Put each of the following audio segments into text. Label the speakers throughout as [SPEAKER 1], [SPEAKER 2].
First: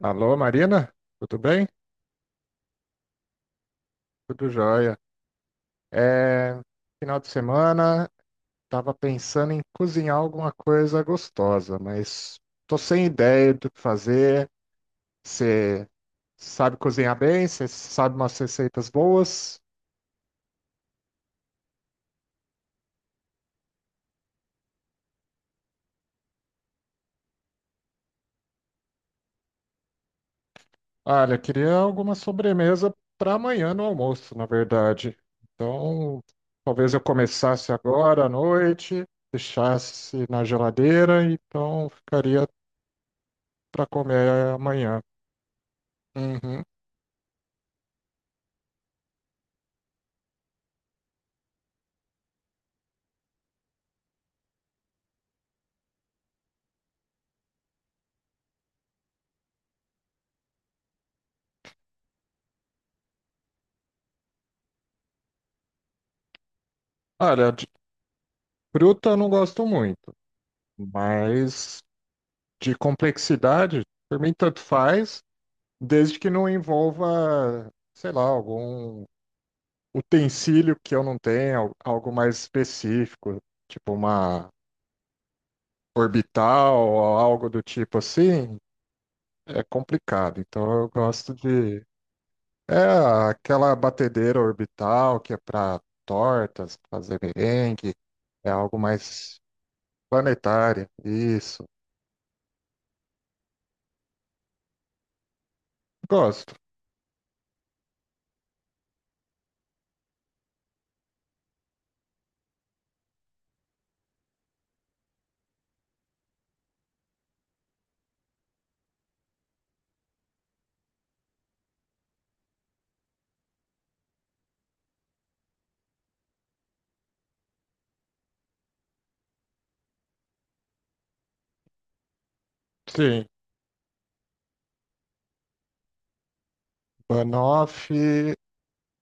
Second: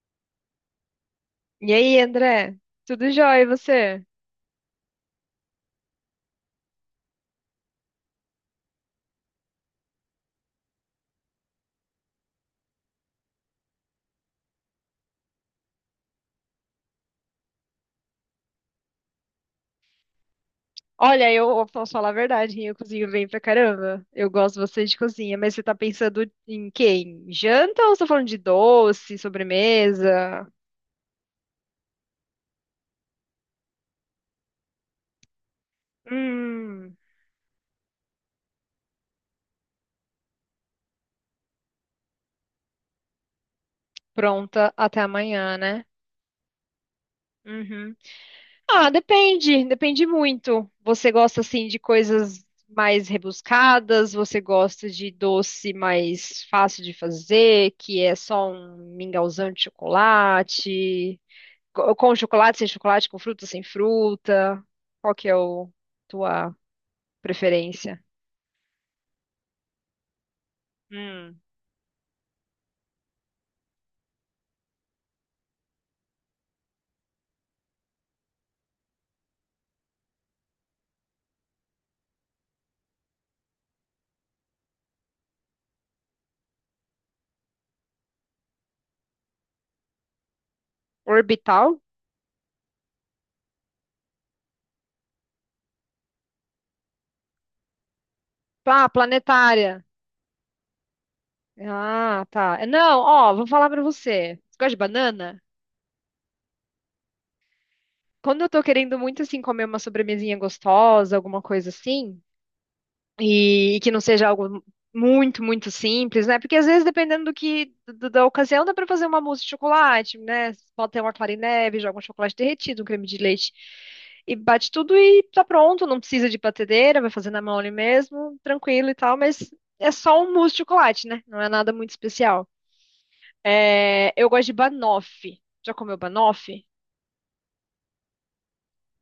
[SPEAKER 1] Alô, Marina? Tudo bem?
[SPEAKER 2] E aí, André? Tudo jóia, e você?
[SPEAKER 1] Tudo jóia. É, final de semana, estava pensando em cozinhar alguma coisa gostosa, mas tô sem ideia do que fazer. Você sabe cozinhar bem? Você sabe umas receitas boas?
[SPEAKER 2] Olha, eu posso falar a verdade, eu cozinho bem pra caramba. Eu gosto bastante de cozinha, mas você tá pensando em quê? Em janta ou você tá falando de doce, sobremesa?
[SPEAKER 1] Olha, eu queria alguma sobremesa para amanhã no almoço, na verdade. Então, talvez
[SPEAKER 2] Hum,
[SPEAKER 1] eu começasse agora à noite, deixasse na geladeira, então ficaria para comer
[SPEAKER 2] pronta até
[SPEAKER 1] amanhã.
[SPEAKER 2] amanhã, né?
[SPEAKER 1] Uhum.
[SPEAKER 2] Uhum. Ah, depende, depende muito. Você gosta assim de coisas mais rebuscadas? Você gosta de doce mais fácil de fazer, que é só um mingauzão de chocolate? Com chocolate, sem chocolate, com fruta, sem fruta? Qual que é o tua
[SPEAKER 1] Olha, de
[SPEAKER 2] preferência?
[SPEAKER 1] fruta eu não gosto muito,
[SPEAKER 2] Hum.
[SPEAKER 1] mas de complexidade, por mim tanto faz, desde que não envolva, sei lá, algum utensílio que eu não tenha, algo mais específico, tipo uma orbital ou algo do tipo assim, é complicado. Então eu gosto
[SPEAKER 2] Orbital?
[SPEAKER 1] de. É aquela batedeira orbital que é para tortas, fazer merengue, é algo
[SPEAKER 2] Ah,
[SPEAKER 1] mais
[SPEAKER 2] planetária.
[SPEAKER 1] planetário, isso.
[SPEAKER 2] Ah, tá. Não, ó, vou falar pra você. Você gosta de banana?
[SPEAKER 1] Gosto.
[SPEAKER 2] Quando eu tô querendo muito, assim, comer uma sobremesinha gostosa, alguma coisa assim, e que não seja algo muito, muito simples, né? Porque às vezes, dependendo do que, da ocasião, dá pra fazer uma mousse de chocolate, né? Pode ter uma clara em neve, joga um chocolate derretido, um creme de leite. E bate tudo e tá pronto, não precisa de batedeira, vai fazer na mão ali mesmo, tranquilo e tal, mas é só um mousse de chocolate, né? Não é nada muito especial.
[SPEAKER 1] Sim,
[SPEAKER 2] É, eu gosto de banoffee. Já comeu banoffee?
[SPEAKER 1] banoffee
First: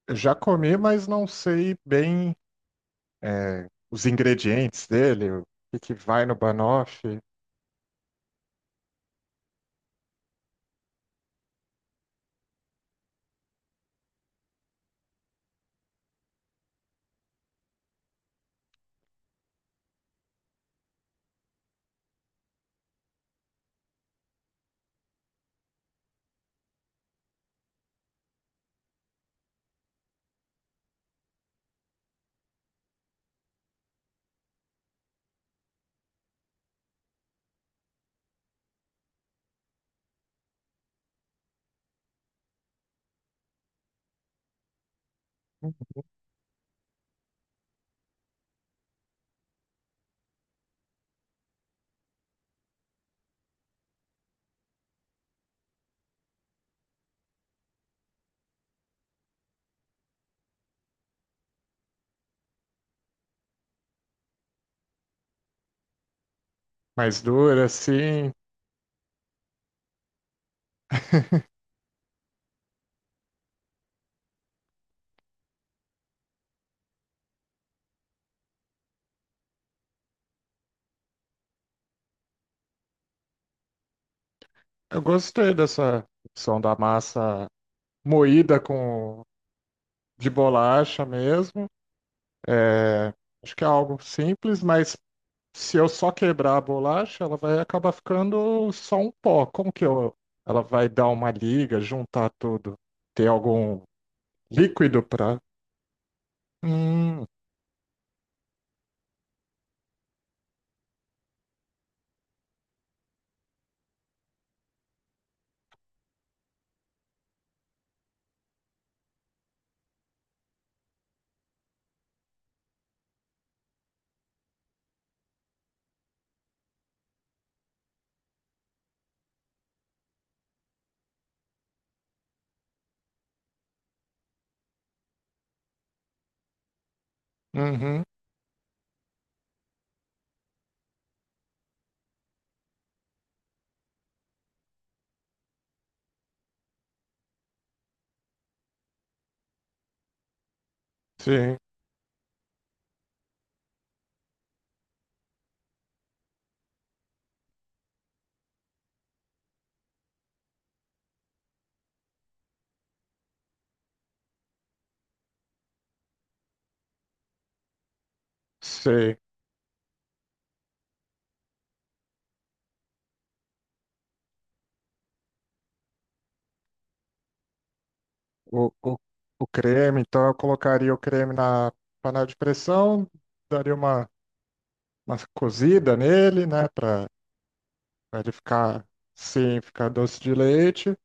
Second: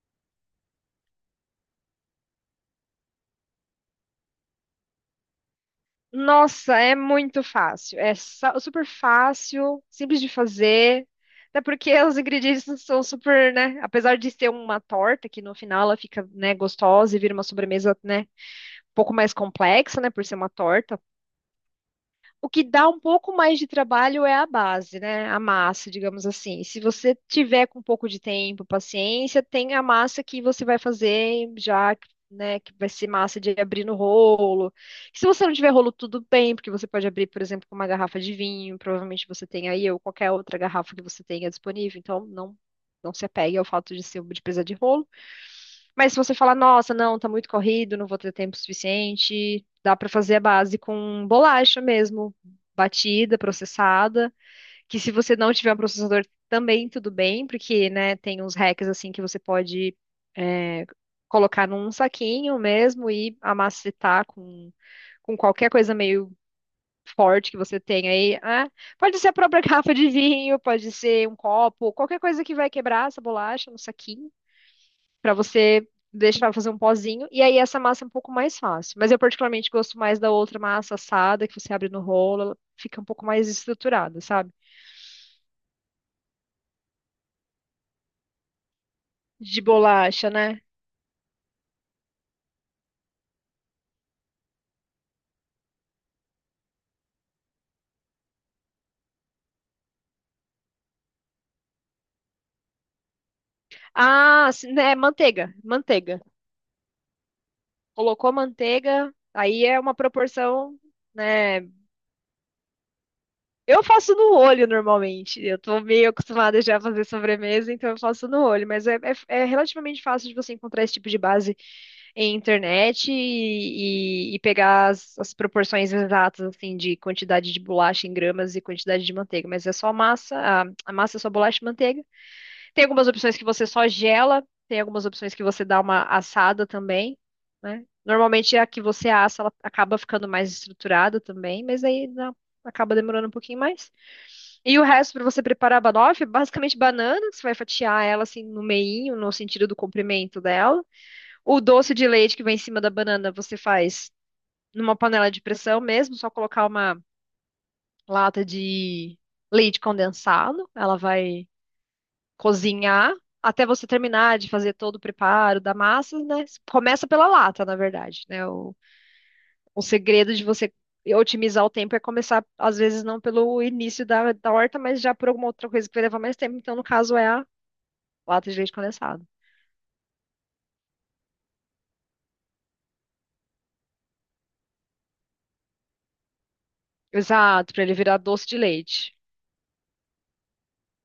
[SPEAKER 1] eu já comi, mas não sei bem é, os ingredientes dele, o que que vai no
[SPEAKER 2] Nossa, é
[SPEAKER 1] banoffee,
[SPEAKER 2] muito fácil. É super fácil, simples de fazer. Até porque os ingredientes são super, né? Apesar de ser uma torta, que no final ela fica, né, gostosa e vira uma sobremesa, né, um pouco mais complexa, né, por ser uma torta. O que dá um pouco mais de trabalho é a base, né? A massa, digamos assim. Se você tiver com um pouco de tempo, paciência, tem a massa que você vai fazer já, né? Que vai ser massa de abrir no rolo. Se você não tiver rolo, tudo bem, porque você pode abrir, por exemplo, com uma garrafa de vinho, provavelmente você tem aí, ou qualquer outra garrafa que você tenha disponível. Então, não, não se apegue ao fato de ser de precisar de rolo. Mas se você falar, nossa, não, tá muito corrido, não vou ter tempo suficiente, dá pra fazer a base com bolacha mesmo, batida, processada, que se você não tiver um processador também tudo bem, porque, né, tem uns hacks assim que você pode é, colocar num saquinho mesmo e amacetar com qualquer coisa meio
[SPEAKER 1] mais
[SPEAKER 2] forte que
[SPEAKER 1] dura,
[SPEAKER 2] você tenha
[SPEAKER 1] assim.
[SPEAKER 2] aí. Ah, pode ser a própria garrafa de vinho, pode ser um copo, qualquer coisa que vai quebrar essa bolacha no saquinho para você deixar fazer um pozinho. E aí essa massa é um pouco mais fácil. Mas eu particularmente gosto mais da outra massa assada, que você abre no rolo, ela fica um pouco mais estruturada, sabe?
[SPEAKER 1] Eu gostei dessa opção da massa moída com
[SPEAKER 2] De
[SPEAKER 1] de
[SPEAKER 2] bolacha, né?
[SPEAKER 1] bolacha mesmo. É, acho que é algo simples, mas se eu só quebrar a bolacha, ela vai acabar ficando só um pó. Como que eu, ela vai dar uma liga, juntar tudo, ter algum
[SPEAKER 2] Ah, sim, né,
[SPEAKER 1] líquido para.
[SPEAKER 2] manteiga, manteiga.
[SPEAKER 1] Hum,
[SPEAKER 2] Colocou manteiga, aí é uma proporção, né? Eu faço no olho normalmente. Eu tô meio acostumada já a fazer sobremesa, então eu faço no olho. Mas é relativamente fácil de você encontrar esse tipo de base em internet e pegar as, as proporções exatas, assim, de quantidade de bolacha em gramas e quantidade de manteiga. Mas é só massa, a massa é só bolacha e manteiga. Tem algumas opções que você só gela, tem algumas opções que você dá uma assada também, né?
[SPEAKER 1] uhum,
[SPEAKER 2] Normalmente a que você assa, ela acaba ficando mais estruturada também, mas acaba demorando um pouquinho mais. E o resto para você preparar a banoffee, é basicamente banana, que você vai fatiar ela assim no meinho, no sentido do comprimento dela.
[SPEAKER 1] sim,
[SPEAKER 2] O doce de leite que vai em cima da banana, você faz numa panela de pressão mesmo, só colocar uma lata de leite condensado, ela vai cozinhar até você terminar de fazer todo o preparo da massa, né? Começa pela lata, na verdade, né?
[SPEAKER 1] sei.
[SPEAKER 2] O segredo de você otimizar o tempo é começar, às vezes, não pelo início da, da horta, mas já por alguma outra coisa que vai levar mais tempo. Então, no caso, é a lata de
[SPEAKER 1] O,
[SPEAKER 2] leite
[SPEAKER 1] o,
[SPEAKER 2] condensado.
[SPEAKER 1] o creme, então eu colocaria o creme na panela de pressão, daria uma cozida nele, né, para
[SPEAKER 2] Exato, pra ele virar
[SPEAKER 1] ele
[SPEAKER 2] doce de
[SPEAKER 1] ficar,
[SPEAKER 2] leite.
[SPEAKER 1] sim, ficar doce de leite.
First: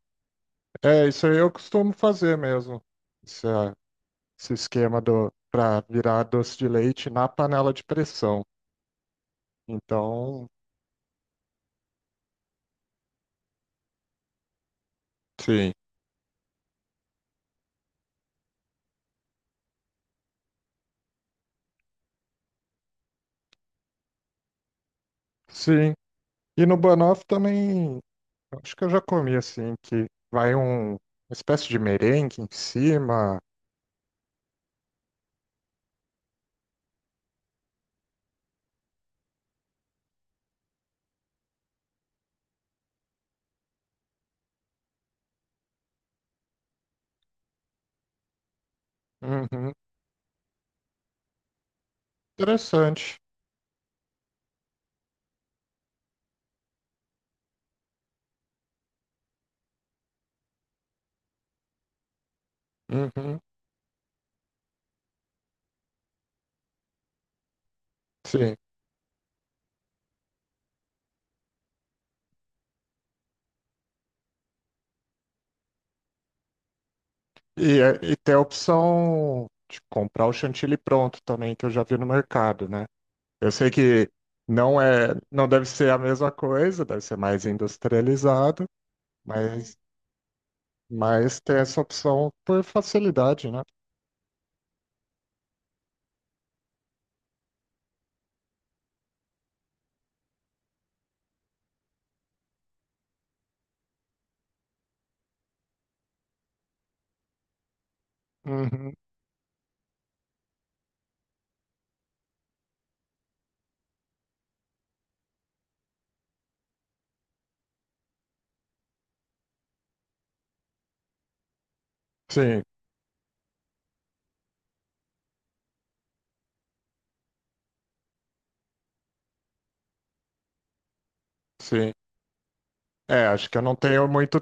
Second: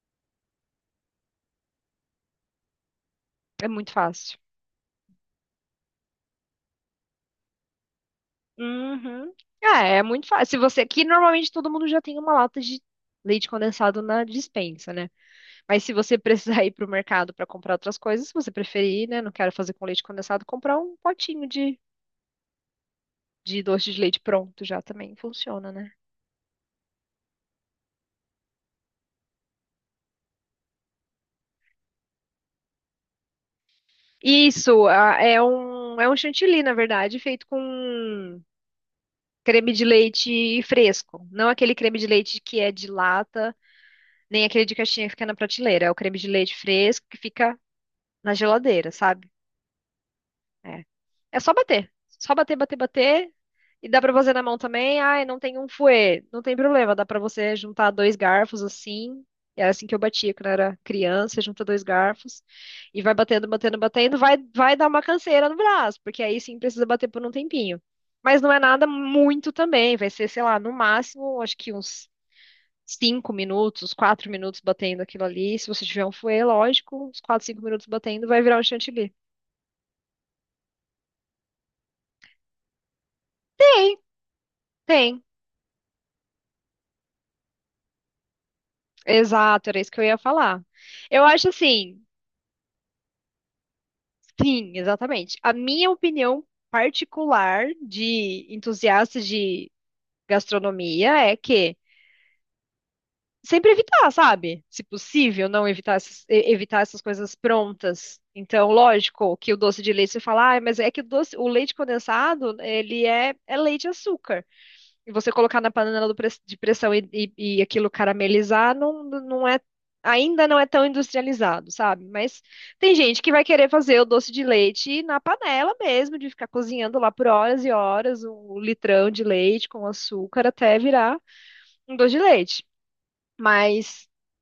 [SPEAKER 1] É, isso aí eu costumo fazer mesmo, esse,
[SPEAKER 2] É
[SPEAKER 1] ah,
[SPEAKER 2] muito fácil.
[SPEAKER 1] esse esquema do para virar doce de leite na panela de pressão.
[SPEAKER 2] Uhum. É, é muito fácil.
[SPEAKER 1] Então,
[SPEAKER 2] Se você, que normalmente todo mundo já tem uma lata de leite condensado na despensa, né?
[SPEAKER 1] sim,
[SPEAKER 2] Mas se você precisar ir pro mercado pra comprar outras coisas, se você preferir, né, não quero fazer com leite condensado, comprar um potinho de doce de leite pronto já também funciona, né?
[SPEAKER 1] sim. E no banoffee também acho que eu já comi assim, que vai uma espécie de merengue em cima.
[SPEAKER 2] Isso, é um chantilly, na verdade, feito com creme de leite fresco, não aquele creme de leite que é de lata. Nem aquele de caixinha que fica na prateleira. É o creme de leite fresco que fica na geladeira, sabe?
[SPEAKER 1] Uhum.
[SPEAKER 2] É. É só bater. Só bater, bater,
[SPEAKER 1] Interessante.
[SPEAKER 2] bater. E dá pra fazer na mão também. Ai, não tem um fouet. Não tem problema. Dá pra você juntar dois garfos assim. Era assim que eu batia quando eu era criança. Junta dois garfos. E vai
[SPEAKER 1] Uhum.
[SPEAKER 2] batendo, batendo, batendo. Vai dar uma canseira no braço. Porque aí sim precisa bater por um tempinho. Mas não
[SPEAKER 1] Sim.
[SPEAKER 2] é nada muito também. Vai ser, sei lá, no máximo, acho que uns cinco minutos, quatro minutos batendo aquilo ali. Se você tiver um fouet, lógico, uns quatro, cinco
[SPEAKER 1] E,
[SPEAKER 2] minutos
[SPEAKER 1] é- e
[SPEAKER 2] batendo,
[SPEAKER 1] tem a
[SPEAKER 2] vai virar um chantilly.
[SPEAKER 1] opção de comprar o chantilly pronto também, que eu já vi no mercado, né? Eu sei
[SPEAKER 2] Tem,
[SPEAKER 1] que
[SPEAKER 2] tem.
[SPEAKER 1] não deve ser a mesma coisa, deve ser mais industrializado. É.
[SPEAKER 2] Exato,
[SPEAKER 1] Mas
[SPEAKER 2] era isso que eu ia falar. Eu
[SPEAKER 1] mas
[SPEAKER 2] acho
[SPEAKER 1] tem essa
[SPEAKER 2] assim,
[SPEAKER 1] opção por facilidade, né?
[SPEAKER 2] sim, exatamente. A minha opinião particular de entusiasta de gastronomia é que sempre evitar, sabe? Se possível, não evitar essas, evitar essas coisas prontas. Então,
[SPEAKER 1] Uhum.
[SPEAKER 2] lógico que o doce de leite você fala, ah, mas é que o doce, o leite condensado, ele é leite e açúcar. E você colocar na panela de pressão e aquilo caramelizar, não, não é, ainda não é tão industrializado, sabe? Mas
[SPEAKER 1] Sim,
[SPEAKER 2] tem gente que vai querer fazer o doce de leite na panela mesmo, de ficar cozinhando lá por horas e horas um litrão de leite com açúcar até virar
[SPEAKER 1] sim.
[SPEAKER 2] um doce de leite.
[SPEAKER 1] É, acho que eu não tenho
[SPEAKER 2] Mas
[SPEAKER 1] muito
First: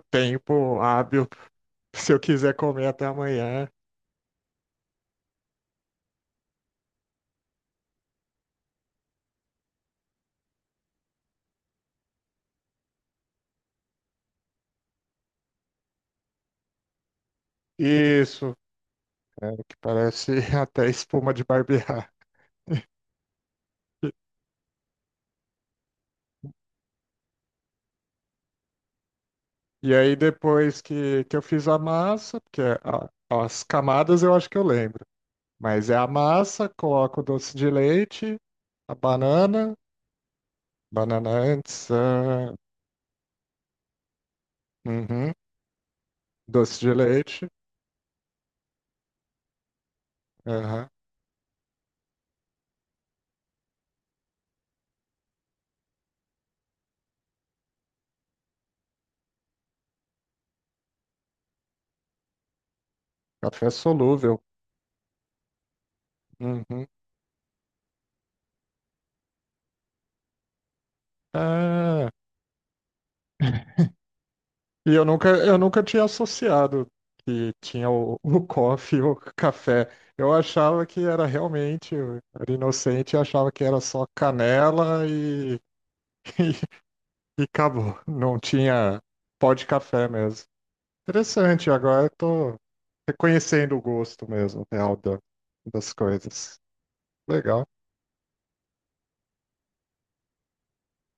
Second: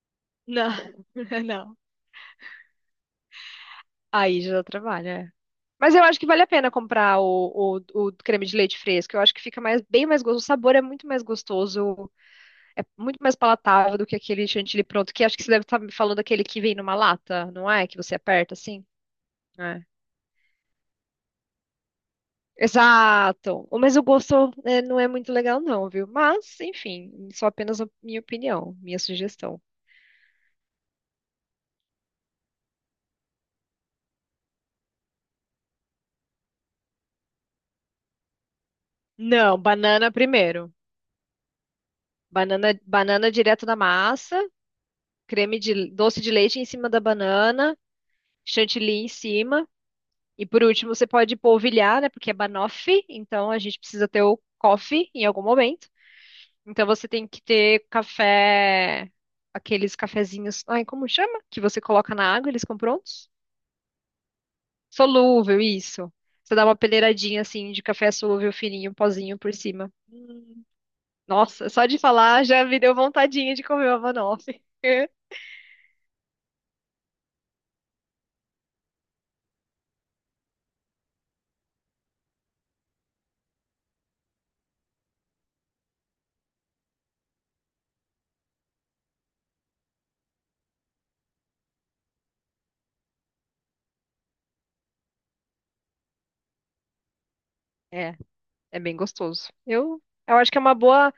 [SPEAKER 2] não,
[SPEAKER 1] tempo hábil
[SPEAKER 2] não.
[SPEAKER 1] se eu quiser comer até amanhã.
[SPEAKER 2] Aí já trabalha. Mas eu acho que vale a pena comprar o creme de leite fresco. Eu acho que fica mais, bem mais gostoso. O sabor é muito mais gostoso. É muito mais palatável do que aquele chantilly pronto, que acho que você deve estar me falando daquele que vem numa lata, não é? Que você
[SPEAKER 1] Isso,
[SPEAKER 2] aperta assim?
[SPEAKER 1] é, que
[SPEAKER 2] É.
[SPEAKER 1] parece até espuma de barbear.
[SPEAKER 2] Exato. Mas o gosto é, não é muito legal, não, viu? Mas, enfim, só apenas a minha opinião, minha sugestão.
[SPEAKER 1] E aí depois que eu fiz a massa, as camadas eu acho que eu lembro, mas é a massa, coloco o doce de leite, a
[SPEAKER 2] Não,
[SPEAKER 1] banana,
[SPEAKER 2] banana primeiro.
[SPEAKER 1] banana antes, ah,
[SPEAKER 2] Banana, banana direto da massa,
[SPEAKER 1] uhum,
[SPEAKER 2] creme de doce de leite em
[SPEAKER 1] doce
[SPEAKER 2] cima
[SPEAKER 1] de
[SPEAKER 2] da
[SPEAKER 1] leite,
[SPEAKER 2] banana, chantilly em cima. E por
[SPEAKER 1] aham,
[SPEAKER 2] último, você pode polvilhar, né? Porque é banoffee, então a gente precisa ter o coffee em algum momento. Então você tem que ter café, aqueles cafezinhos, ai, como chama? Que você coloca na água, eles ficam prontos?
[SPEAKER 1] café solúvel,
[SPEAKER 2] Solúvel, isso. Você dá uma
[SPEAKER 1] uhum,
[SPEAKER 2] peneiradinha assim de café solúvel fininho, pozinho por cima. Hum. Nossa, só de
[SPEAKER 1] ah.
[SPEAKER 2] falar já me deu vontadinha de comer uma banoffee.
[SPEAKER 1] E eu nunca tinha associado que tinha o coffee e o café. Eu achava que era realmente, eu era inocente, e achava que era só canela e, e acabou. Não tinha pó de café mesmo. Interessante, agora eu tô reconhecendo o gosto mesmo, das coisas. Legal.
[SPEAKER 2] É, é bem gostoso. Eu acho que é uma boa.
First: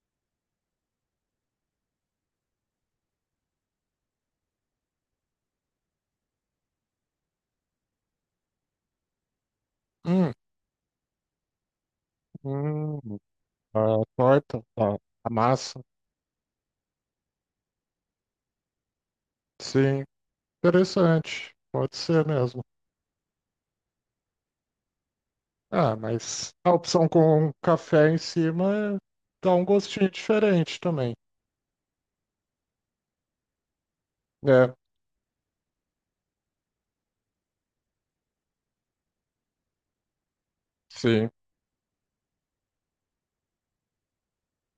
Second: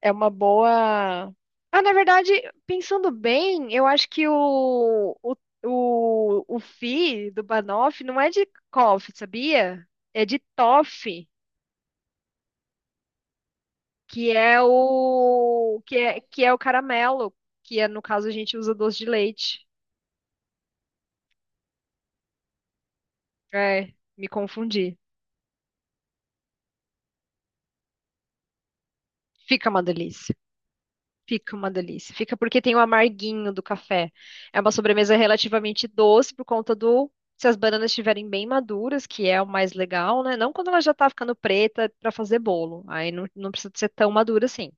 [SPEAKER 2] É uma boa. Ah, na verdade, pensando bem, eu acho que o fi do Banoff não é de Koff, sabia? É
[SPEAKER 1] Hum,
[SPEAKER 2] de Toff,
[SPEAKER 1] hum, a torta, a, a massa.
[SPEAKER 2] que é o caramelo, que é, no caso a gente usa doce de leite.
[SPEAKER 1] Sim, interessante. Pode ser mesmo.
[SPEAKER 2] É, me confundi.
[SPEAKER 1] Ah, mas a opção com café em cima dá um
[SPEAKER 2] Fica uma
[SPEAKER 1] gostinho
[SPEAKER 2] delícia.
[SPEAKER 1] diferente também.
[SPEAKER 2] Fica uma delícia. Fica porque tem o amarguinho do café. É uma
[SPEAKER 1] É,
[SPEAKER 2] sobremesa relativamente doce por conta do. Se as bananas estiverem bem maduras, que é o mais legal, né? Não quando ela já tá
[SPEAKER 1] sim.
[SPEAKER 2] ficando preta para fazer bolo. Aí não, não precisa ser tão madura assim.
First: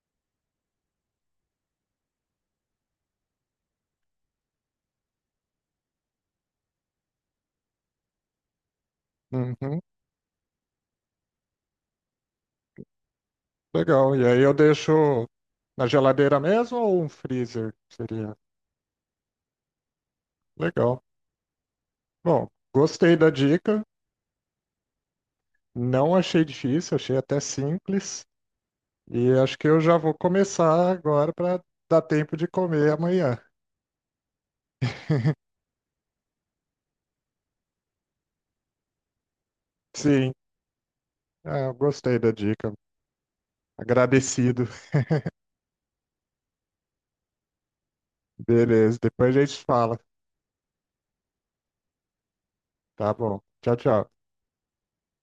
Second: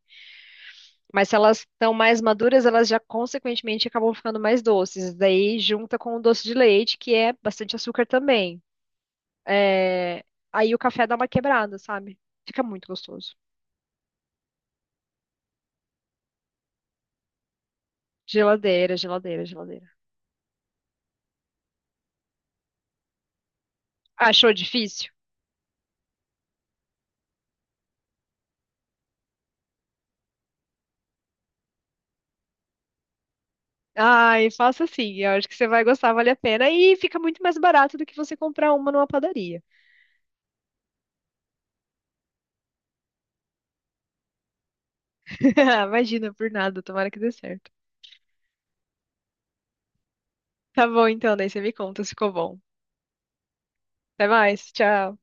[SPEAKER 2] Mas se elas estão mais maduras, elas já consequentemente acabam ficando mais doces. Daí junta com o doce de leite, que é bastante açúcar também.
[SPEAKER 1] Uhum,
[SPEAKER 2] É, aí o café dá uma quebrada, sabe? Fica muito gostoso.
[SPEAKER 1] legal. E aí eu deixo na geladeira mesmo ou um freezer? Seria
[SPEAKER 2] Geladeira, geladeira, geladeira.
[SPEAKER 1] legal. Bom, gostei da dica.
[SPEAKER 2] Achou difícil?
[SPEAKER 1] Não achei difícil, achei até simples. E acho que eu já vou começar agora para dar tempo de comer amanhã.
[SPEAKER 2] Ai, faça assim. Eu acho que você vai gostar, vale a pena. E fica muito mais barato do que você comprar uma numa padaria.
[SPEAKER 1] Sim, ah, eu gostei da dica. Agradecido.
[SPEAKER 2] Imagina, por nada, tomara que dê certo.
[SPEAKER 1] Beleza, depois a gente fala.
[SPEAKER 2] Tá bom, então, daí você me conta se ficou bom.
[SPEAKER 1] Tá bom. Tchau, tchau.
[SPEAKER 2] Até mais, tchau.